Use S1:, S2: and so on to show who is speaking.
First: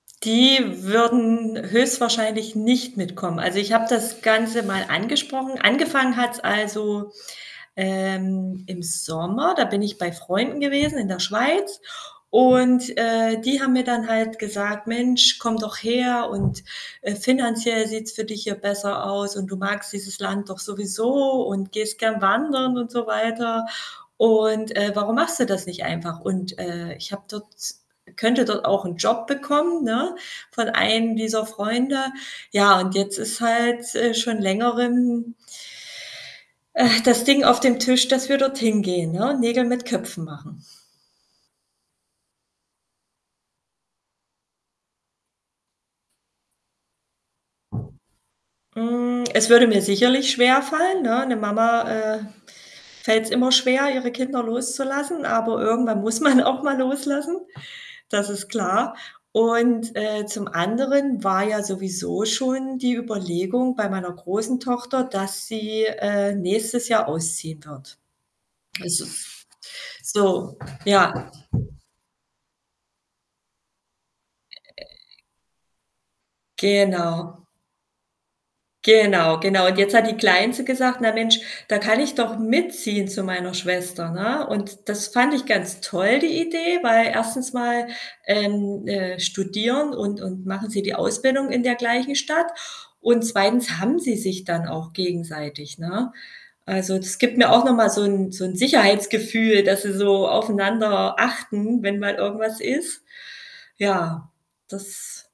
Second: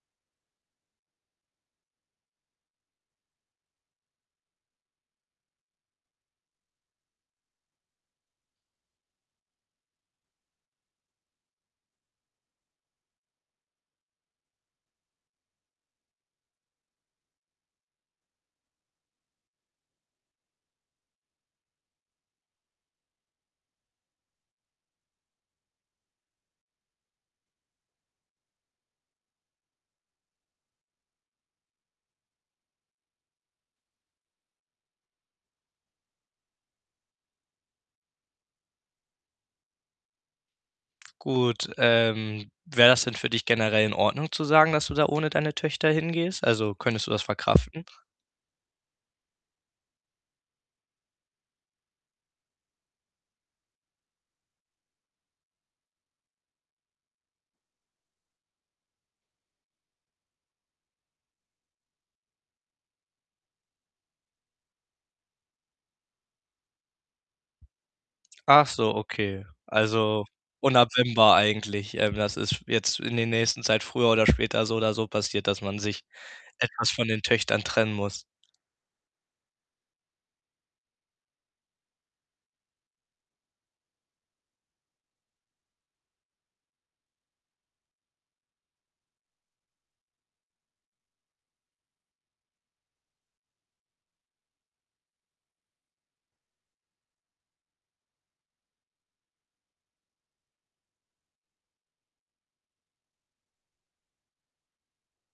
S1: Die würden höchstwahrscheinlich nicht mitkommen. Also, ich habe das Ganze mal angesprochen. Angefangen hat's, also, ähm, im Sommer. Da bin ich bei Freunden gewesen in der Schweiz und, äh, die haben mir dann halt gesagt: „Mensch, komm doch her und, äh, finanziell sieht's für dich hier besser aus und du magst dieses Land doch sowieso und gehst gerne wandern und so weiter und, äh, warum machst du das nicht einfach?“ Und, äh, ich habe dort könnte dort auch 'n Job bekommen, ne, von einem dieser Freunde. Ja, und jetzt ist halt, äh, schon längerem äh, das Ding auf dem Tisch, dass wir dort hingehen, ne, Nägel mit Köpfen machen.
S2: Gut, ähm, wäre das denn für dich generell in Ordnung zu sagen, dass du da ohne deine Töchter hingehst? Also, könntest du das verkraften?
S1: Hm, es würde mir sicherlich schwerfallen, ne? Ne Mama, äh, fällt's immer schwer, ihre Kinder loszulassen, aber irgendwann muss man auch mal loslassen. Das ist klar und, äh, zum anderen war ja sowieso schon die Überlegung bei meiner großen Tochter, dass sie, äh, nächstes Jahr ausziehen wird.
S2: Achso,
S1: Es ist,
S2: okay. Also,
S1: so, ja.
S2: unabwendbar eigentlich. Ähm, das ist jetzt in der nächsten Zeit früher oder später so oder so passiert, dass man sich etwas von den
S1: Genau.
S2: Töchtern trennen muss.
S1: Genau, genau, und jetzt hat die Kleinste gesagt: „Na Mensch, da kann ich doch mitziehen zu meiner Schwester“, ne? Und das fand ich ganz toll die Idee, weil 1. mal, ähm, äh, studieren und und machen sie die Ausbildung in der gleichen Stadt und 2. haben sie sich dann auch gegenseitig, ne? Also, das gibt mir auch noch mal so 'n so 'n Sicherheitsgefühl, dass sie so aufeinander achten, wenn mal irgendwas ist. Ja, das